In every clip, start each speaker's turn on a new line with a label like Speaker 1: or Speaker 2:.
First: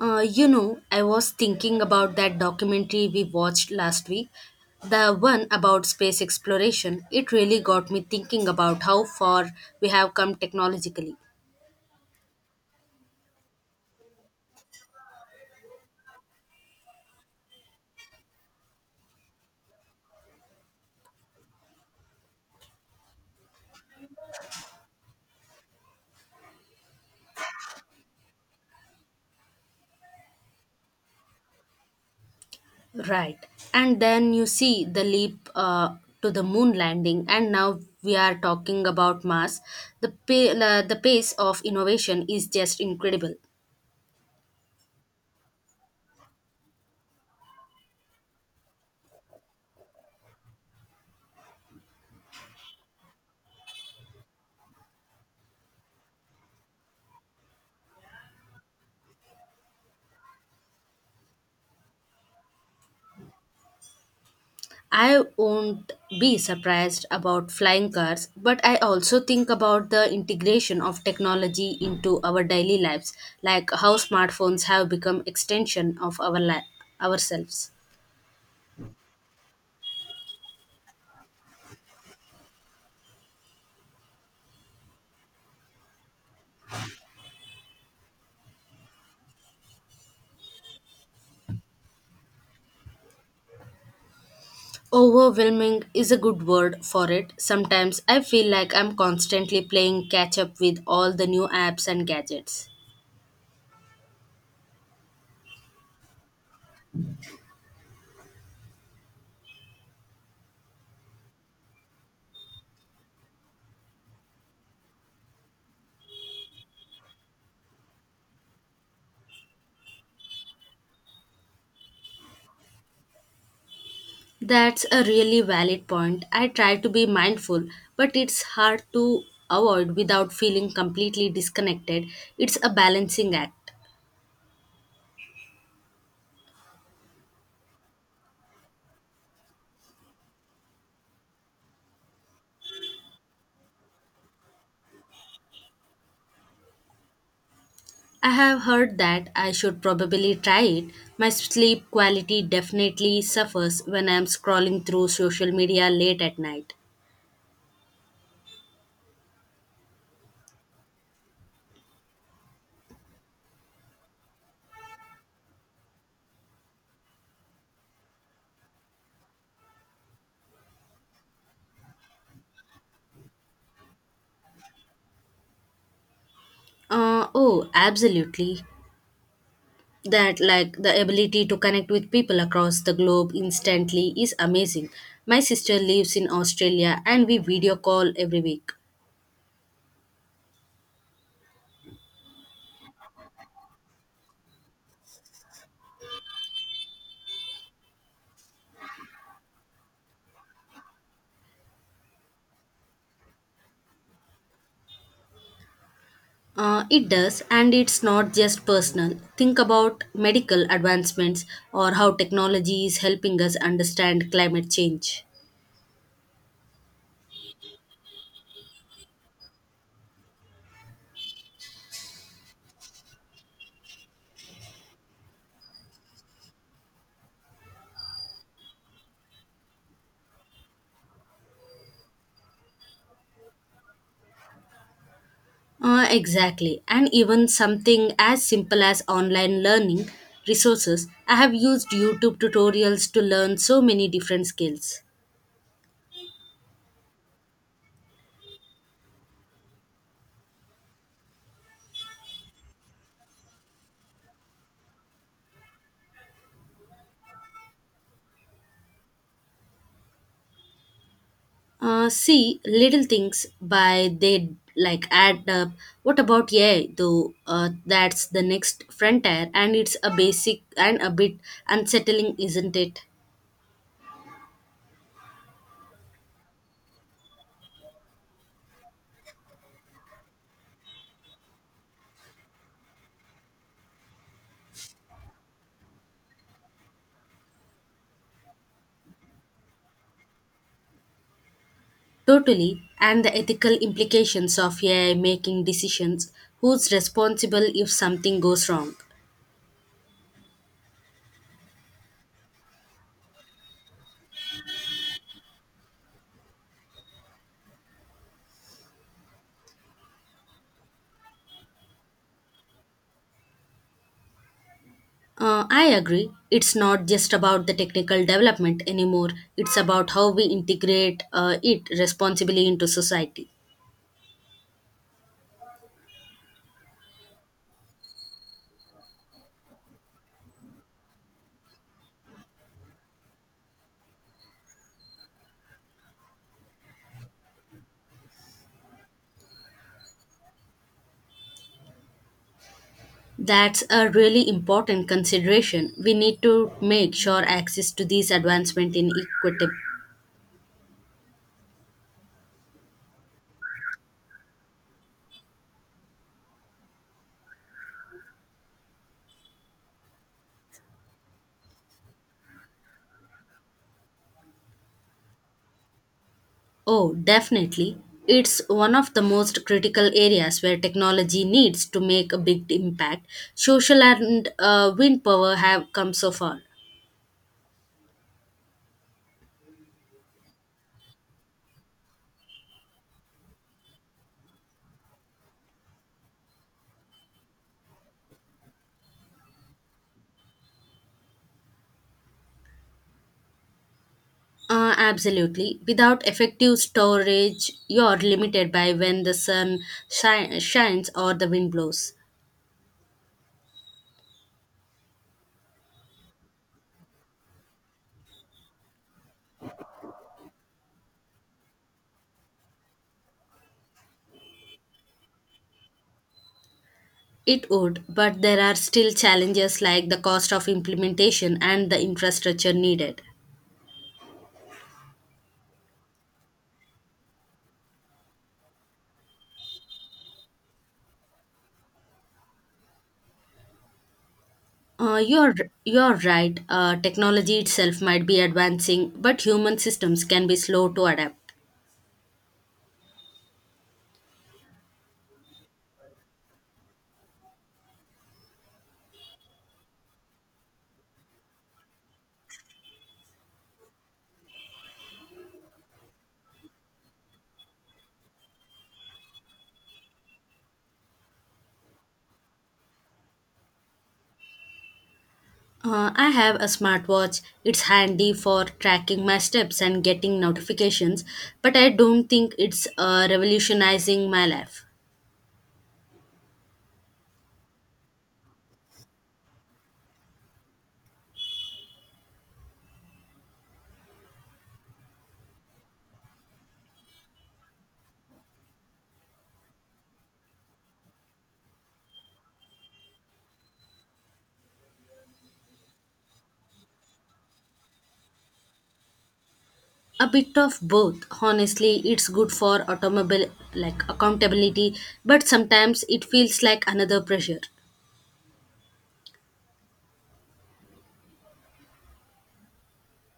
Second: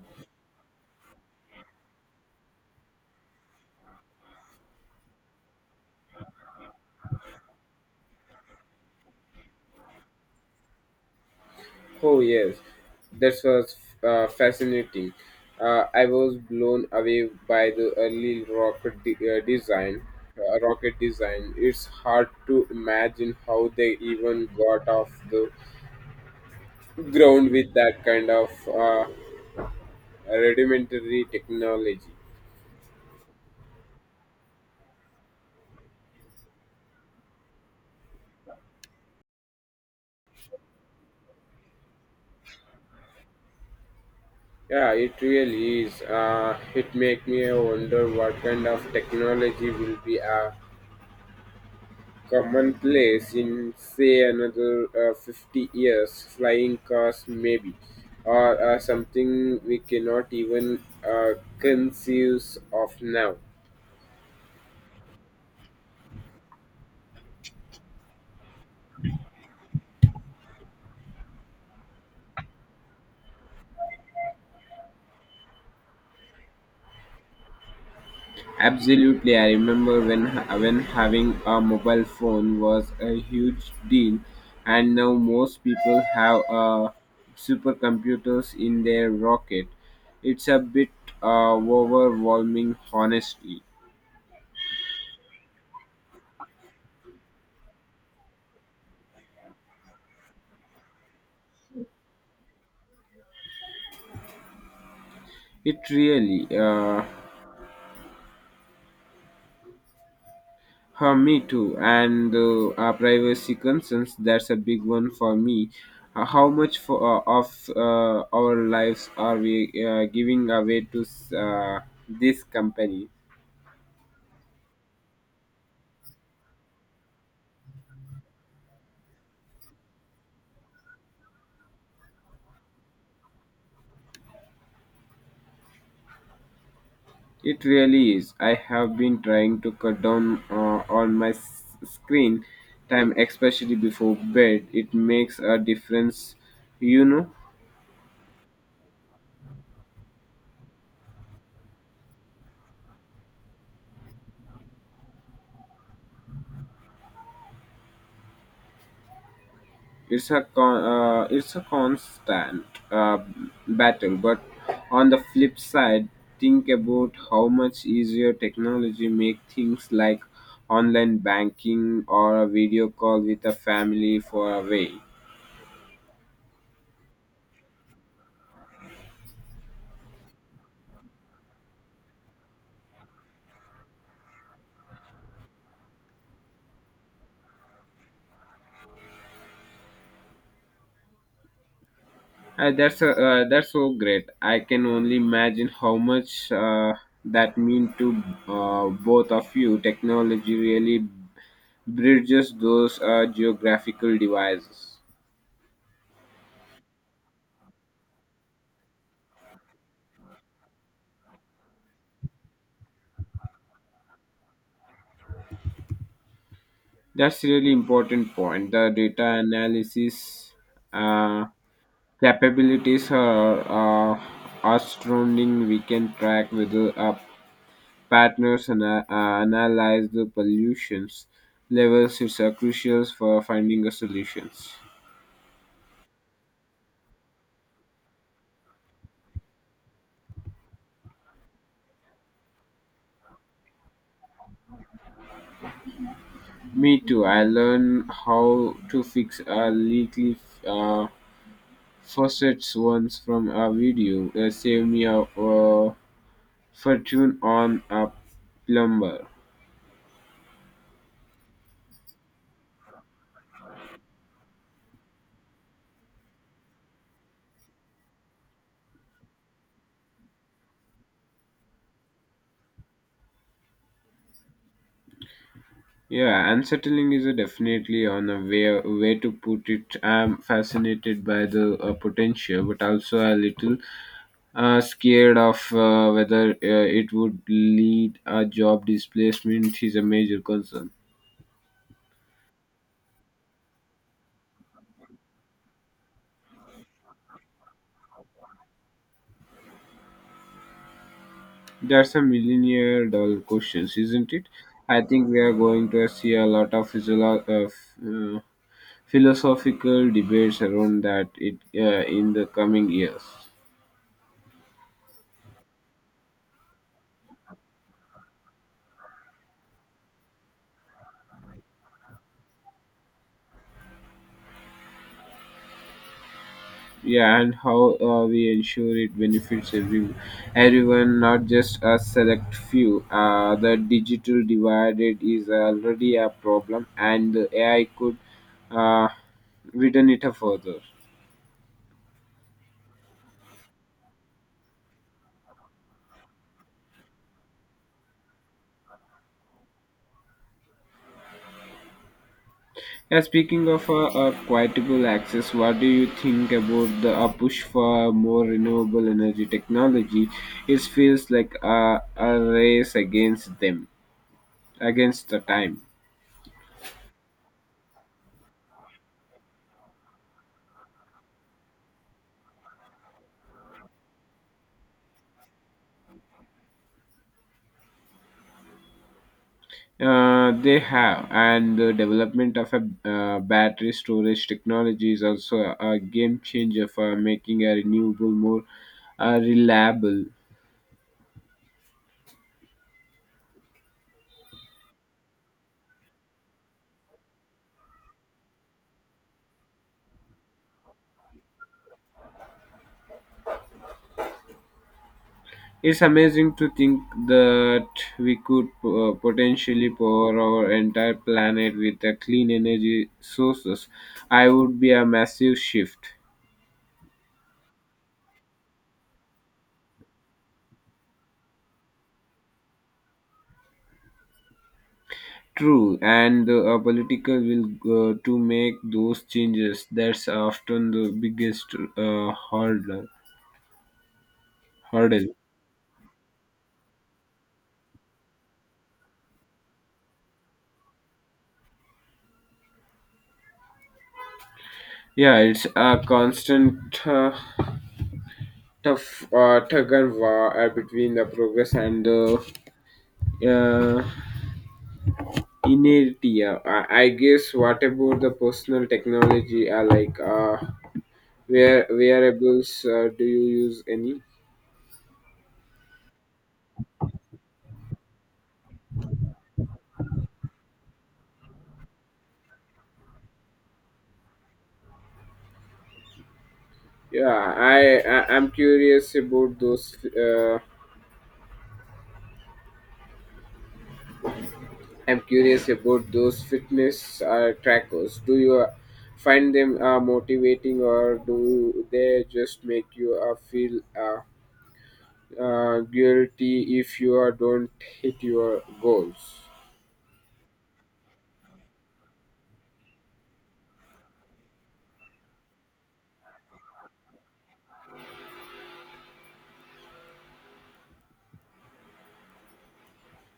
Speaker 1: I was thinking about that documentary we watched last week, the one about space exploration. It really got me thinking about how far we have come technologically.
Speaker 2: Oh yes, that was fascinating. I was blown away by the early design. Rocket design. It's hard to imagine how they even got off the ground with that kind of rudimentary technology.
Speaker 1: Right. And then you see the leap to the moon landing, and now we are talking about Mars. The, pa- la the pace of innovation is just incredible.
Speaker 2: Yeah, it really is. It makes me wonder what kind of technology will be commonplace in say another 50 years, flying cars maybe or something we cannot even uh, conceive of now.
Speaker 1: I won't be surprised about flying cars, but I also think about the integration of technology into our daily lives, like how smartphones have become extension of ourselves.
Speaker 2: Absolutely, I remember when having a mobile phone was a huge deal, and now most people have supercomputers in their rocket. It's a bit overwhelming, honestly.
Speaker 1: Overwhelming is a good word for it. Sometimes I feel like I'm constantly playing catch up with all the new apps and gadgets.
Speaker 2: it really uh, me too. And privacy concerns, that's a big one for me. How much for, of our lives are we giving away to this company?
Speaker 1: That's a really valid point. I try to be mindful, but it's hard to avoid without feeling completely disconnected. It's a balancing act.
Speaker 2: It really is. I have been trying to cut down on my screen time, especially before bed. It makes a difference, you know.
Speaker 1: I have heard that I should probably try it. My sleep quality definitely suffers when I'm scrolling through social media late at night.
Speaker 2: It's a constant uh, battle, but on the flip side, think about how much easier technology make things like online banking or a video call with a family for a way.
Speaker 1: Oh, absolutely. That, like, the ability to connect with people across the globe instantly is amazing. My sister lives in Australia and we video call every week.
Speaker 2: That's so great. I can only imagine how much that mean to both of you. Technology really bridges those geographical devices.
Speaker 1: It does, and it's not just personal. Think about medical advancements or how technology is helping us understand climate change.
Speaker 2: That's really important point. The data analysis uh, capabilities are astounding. We can track with the partners and analyze the pollutions levels. It's crucial for finding a solutions.
Speaker 1: Exactly, and even something as simple as online learning resources. I have used YouTube tutorials to learn so many different skills.
Speaker 2: Me too. I learned how to fix a leaky uh, faucets once from a video. It saved me a fortune on a plumber.
Speaker 1: See, little things by they like add up. What about AI though? That's the next frontier, and it's a basic and a bit unsettling, isn't it?
Speaker 2: Yeah, unsettling is a definitely on a way to put it. I'm fascinated by the potential, but also a little scared of whether it would lead a job displacement is a major concern.
Speaker 1: Totally, and the ethical implications of AI making decisions, who's responsible if something goes wrong.
Speaker 2: That's a millionaire dollar question, isn't it? I think we are going to see a lot of philosophical debates around that it in the coming years.
Speaker 1: I agree, it's not just about the technical development anymore, it's about how we integrate it responsibly into society.
Speaker 2: Yeah, and how we ensure it benefits everyone, not just a select few. The digital divide it is already a problem, and the AI could uh, widen it further.
Speaker 1: That's a really important consideration. We need to make sure access to these advancements in equitable.
Speaker 2: Yeah, speaking of quietable access, what do you think about the push for more renewable energy technology? It feels like a race against the time.
Speaker 1: Oh, definitely. It's one of the most critical areas where technology needs to make a big impact. Social and wind power have come so far.
Speaker 2: They have, and the development of a battery storage technology is also a game changer for making a renewable more reliable.
Speaker 1: Absolutely. Without effective storage, you're limited by when the shines or the wind blows.
Speaker 2: It's amazing to think that we could potentially power our entire planet with clean energy sources. I would be a massive shift.
Speaker 1: It would, but there are still challenges like the cost of implementation and the infrastructure needed.
Speaker 2: True, and the political will to make those changes. That's often the biggest uh, hurdle.
Speaker 1: Uh,
Speaker 2: hurdle.
Speaker 1: you're you're right. Technology itself might be advancing, but human systems can be slow to adapt.
Speaker 2: Yeah, it's a constant tough tug and war between the progress and the uh, inertia. I guess what about the personal technology? Like wearables? Do you use any?
Speaker 1: I have a smartwatch. It's handy for tracking my steps and getting notifications, but I don't think it's revolutionizing my life.
Speaker 2: Yeah, I I'm curious about those. I'm curious about those fitness trackers. Do you find them motivating, or do they just make you feel? Guilty if you don't hit your goals.
Speaker 1: A bit of both. Honestly, it's good for automobile like accountability, but sometimes it feels like another pressure.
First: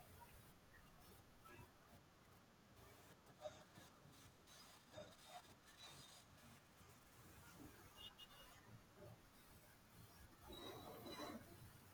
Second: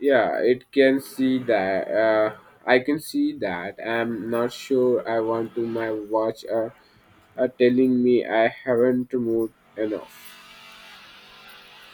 Speaker 2: Yeah, it can see that. I can see that. I'm not sure I want to my watch telling me I haven't moved enough.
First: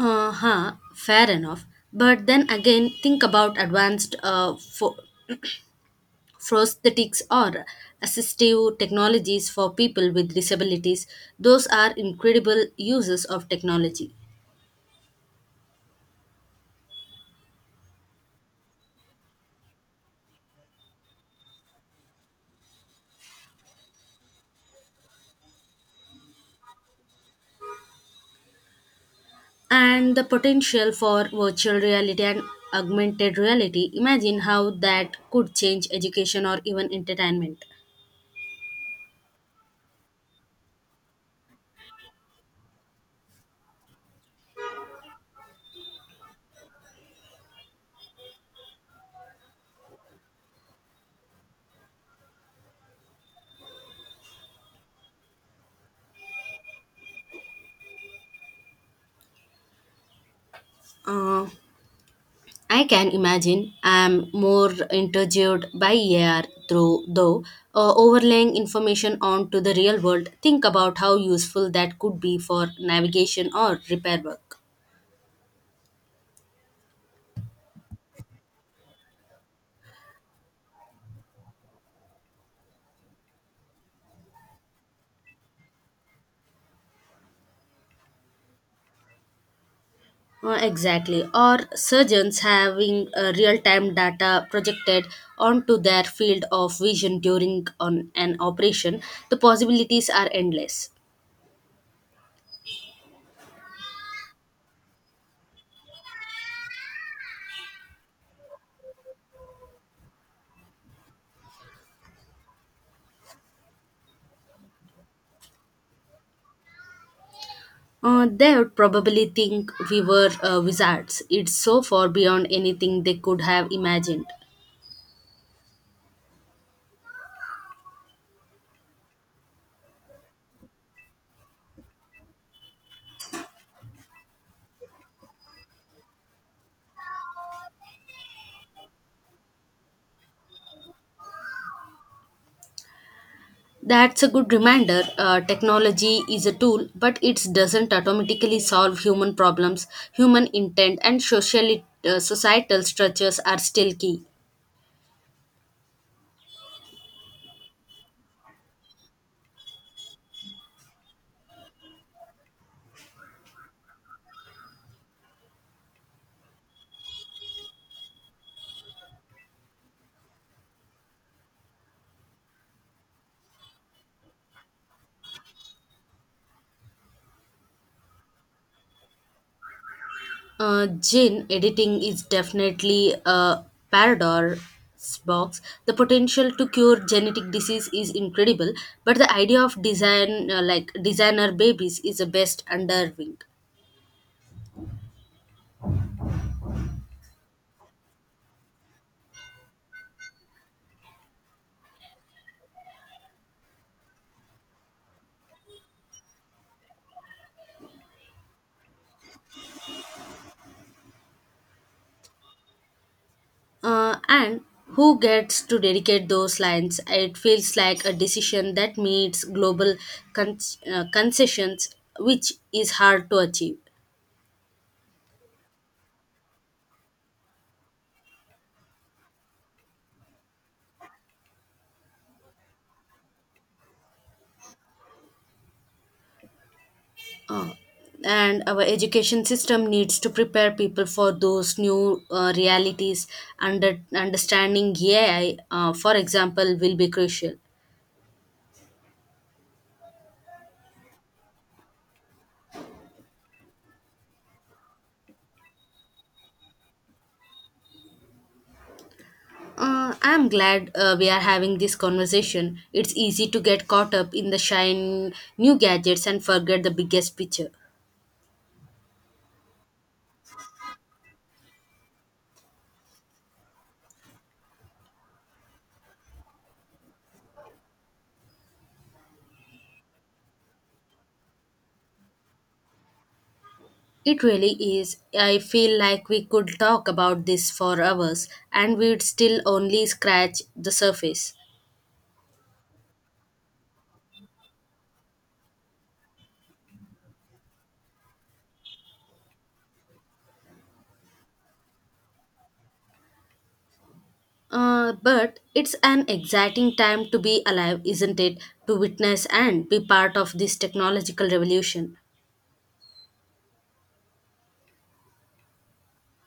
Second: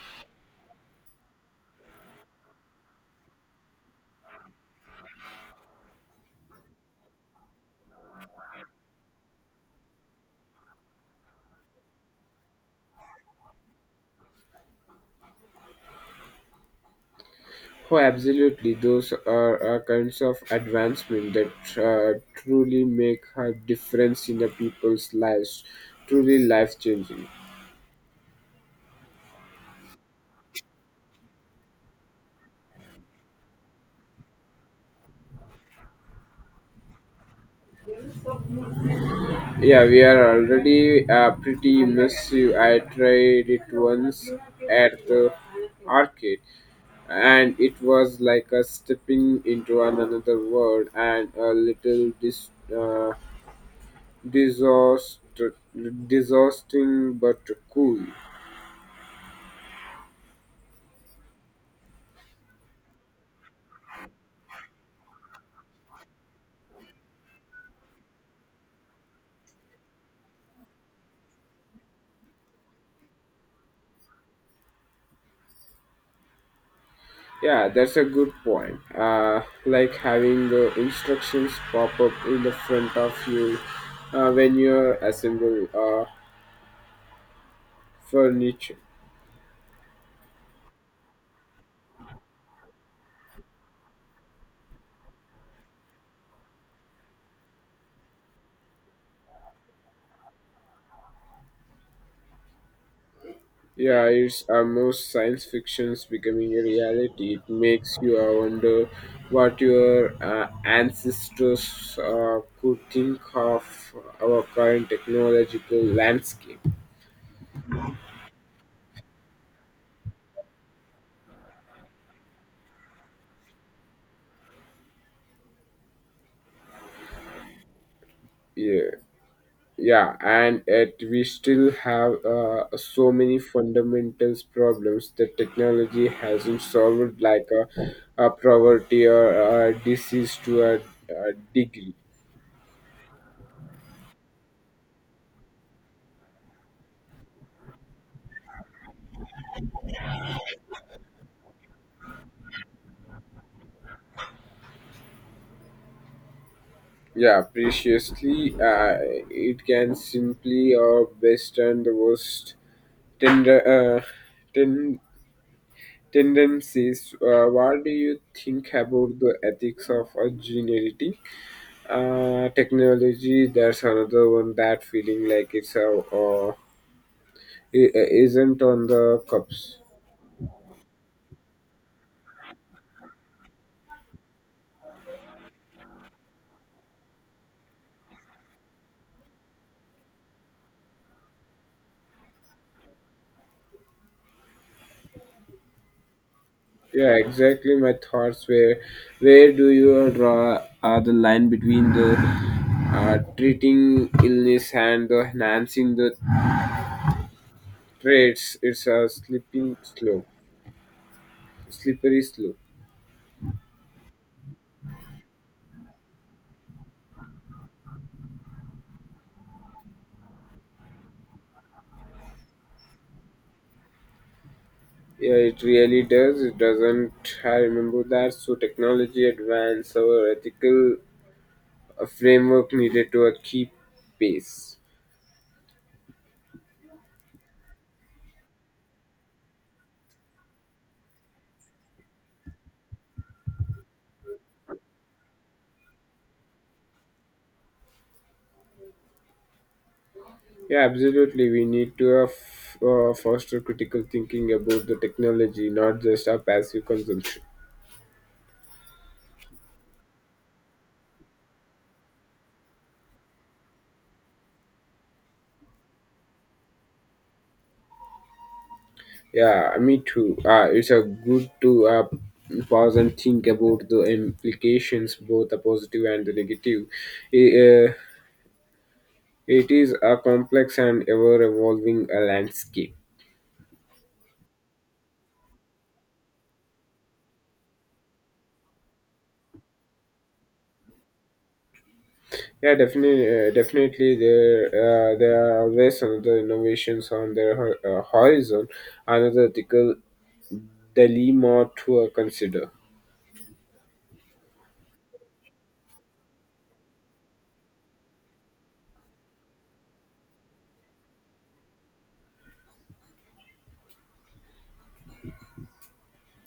Speaker 1: Uh huh, fair enough. But then again, think about prosthetics or assistive technologies for people with disabilities. Those are incredible uses of technology.
Speaker 2: Oh, absolutely. Those are kinds of advancement that truly make a difference in the people's lives. Truly life changing.
Speaker 1: And the potential for virtual reality and augmented reality. Imagine how that could change education or even entertainment.
Speaker 2: Yeah, we are already pretty massive. I tried it once at the arcade, and it was like a stepping into another world and a little disaster, disgusting but cool.
Speaker 1: Uh, I can imagine I'm more intrigued by AR through though overlaying information onto the real world. Think about how useful that could be for navigation or repair work.
Speaker 2: Yeah, that's a good point. Like having the instructions pop up in the front of you when you assemble furniture.
Speaker 1: Exactly. Or surgeons having real time data projected onto their field of vision during on an operation, the possibilities are endless.
Speaker 2: Yeah, it's almost science fiction's becoming a reality. It makes you wonder what your ancestors could think of our current technological landscape.
Speaker 1: They would probably think we were wizards. It's so far beyond anything they could have imagined.
Speaker 2: Yeah, yeah, and yet we still have so many fundamentals problems that technology hasn't solved, like a poverty or a disease to a degree.
Speaker 1: That's a good reminder. Technology is a tool, but it doesn't automatically solve human problems. Human intent and societal structures are still key.
Speaker 2: Yeah, preciously, it can simply or best and the worst tender ten- tendencies. What do you think about the ethics of a gene editing technology? That's another one that feeling like it's a isn't on the cups.
Speaker 1: Gene editing is definitely a paradox box. The potential to cure genetic disease is incredible, but the idea of designer babies is a best underwing.
Speaker 2: Yeah, exactly. My thoughts were, where do you draw the line between the treating illness and the enhancing the trades? It's a slipping slope slippery slope.
Speaker 1: And who gets to dedicate those lines? It feels like a decision that meets global con- concessions, which is hard to achieve.
Speaker 2: Yeah, it really does, it doesn't. I remember that so technology advance our ethical framework needed to keep pace.
Speaker 1: And our education system needs to prepare people for those new realities, under understanding AI, for example, will be crucial.
Speaker 2: Yeah, absolutely, we need to foster critical thinking about the technology, not just our passive consumption.
Speaker 1: I'm glad we are having this conversation. It's easy to get caught up in the shine new gadgets and forget the biggest picture.
Speaker 2: Yeah, me too. It's a good to pause and think about the implications, both the positive and the negative. Eh, Uh, It is a complex and ever-evolving landscape.
Speaker 1: It really is. I feel like we could talk about this for hours and we'd still only scratch the surface.
Speaker 2: Yeah, definitely, there are always another innovations on the horizon, another ethical dilemma to consider.
Speaker 1: But it's an exciting time to be alive, isn't it? To witness and be part of this technological revolution.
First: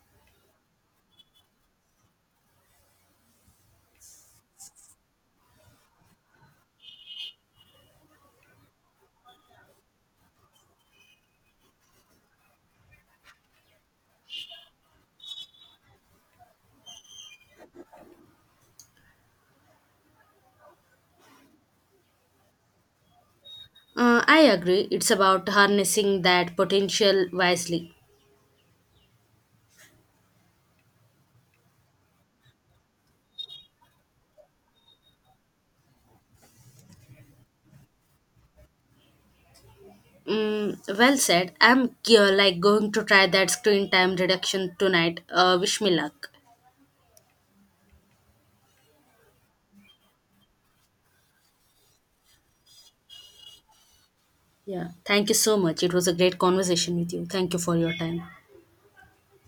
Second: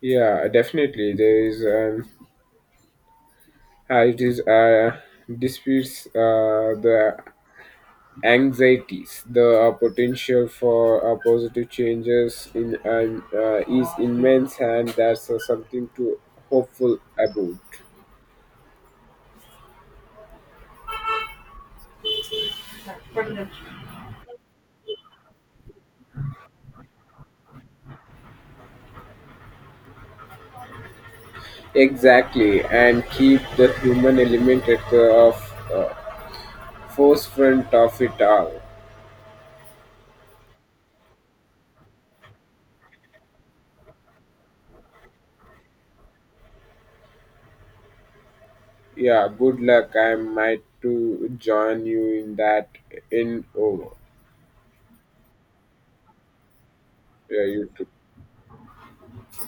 Speaker 2: Yeah, definitely, there is an it is disputes the anxieties, the potential for positive changes in is immense, and that's something to hopeful about.
Speaker 1: I agree, it's about harnessing that potential wisely.
Speaker 2: Exactly, and keep the human element at the of uh, forefront of it all.
Speaker 1: Mm, well said. I'm going to try that screen time reduction tonight. Wish me luck.
Speaker 2: Yeah, good luck. I might to join you in that in over.
Speaker 1: Yeah, thank you so much. It was a great conversation with you.
Speaker 2: Yeah,
Speaker 1: Thank you
Speaker 2: you
Speaker 1: for
Speaker 2: too.
Speaker 1: your time.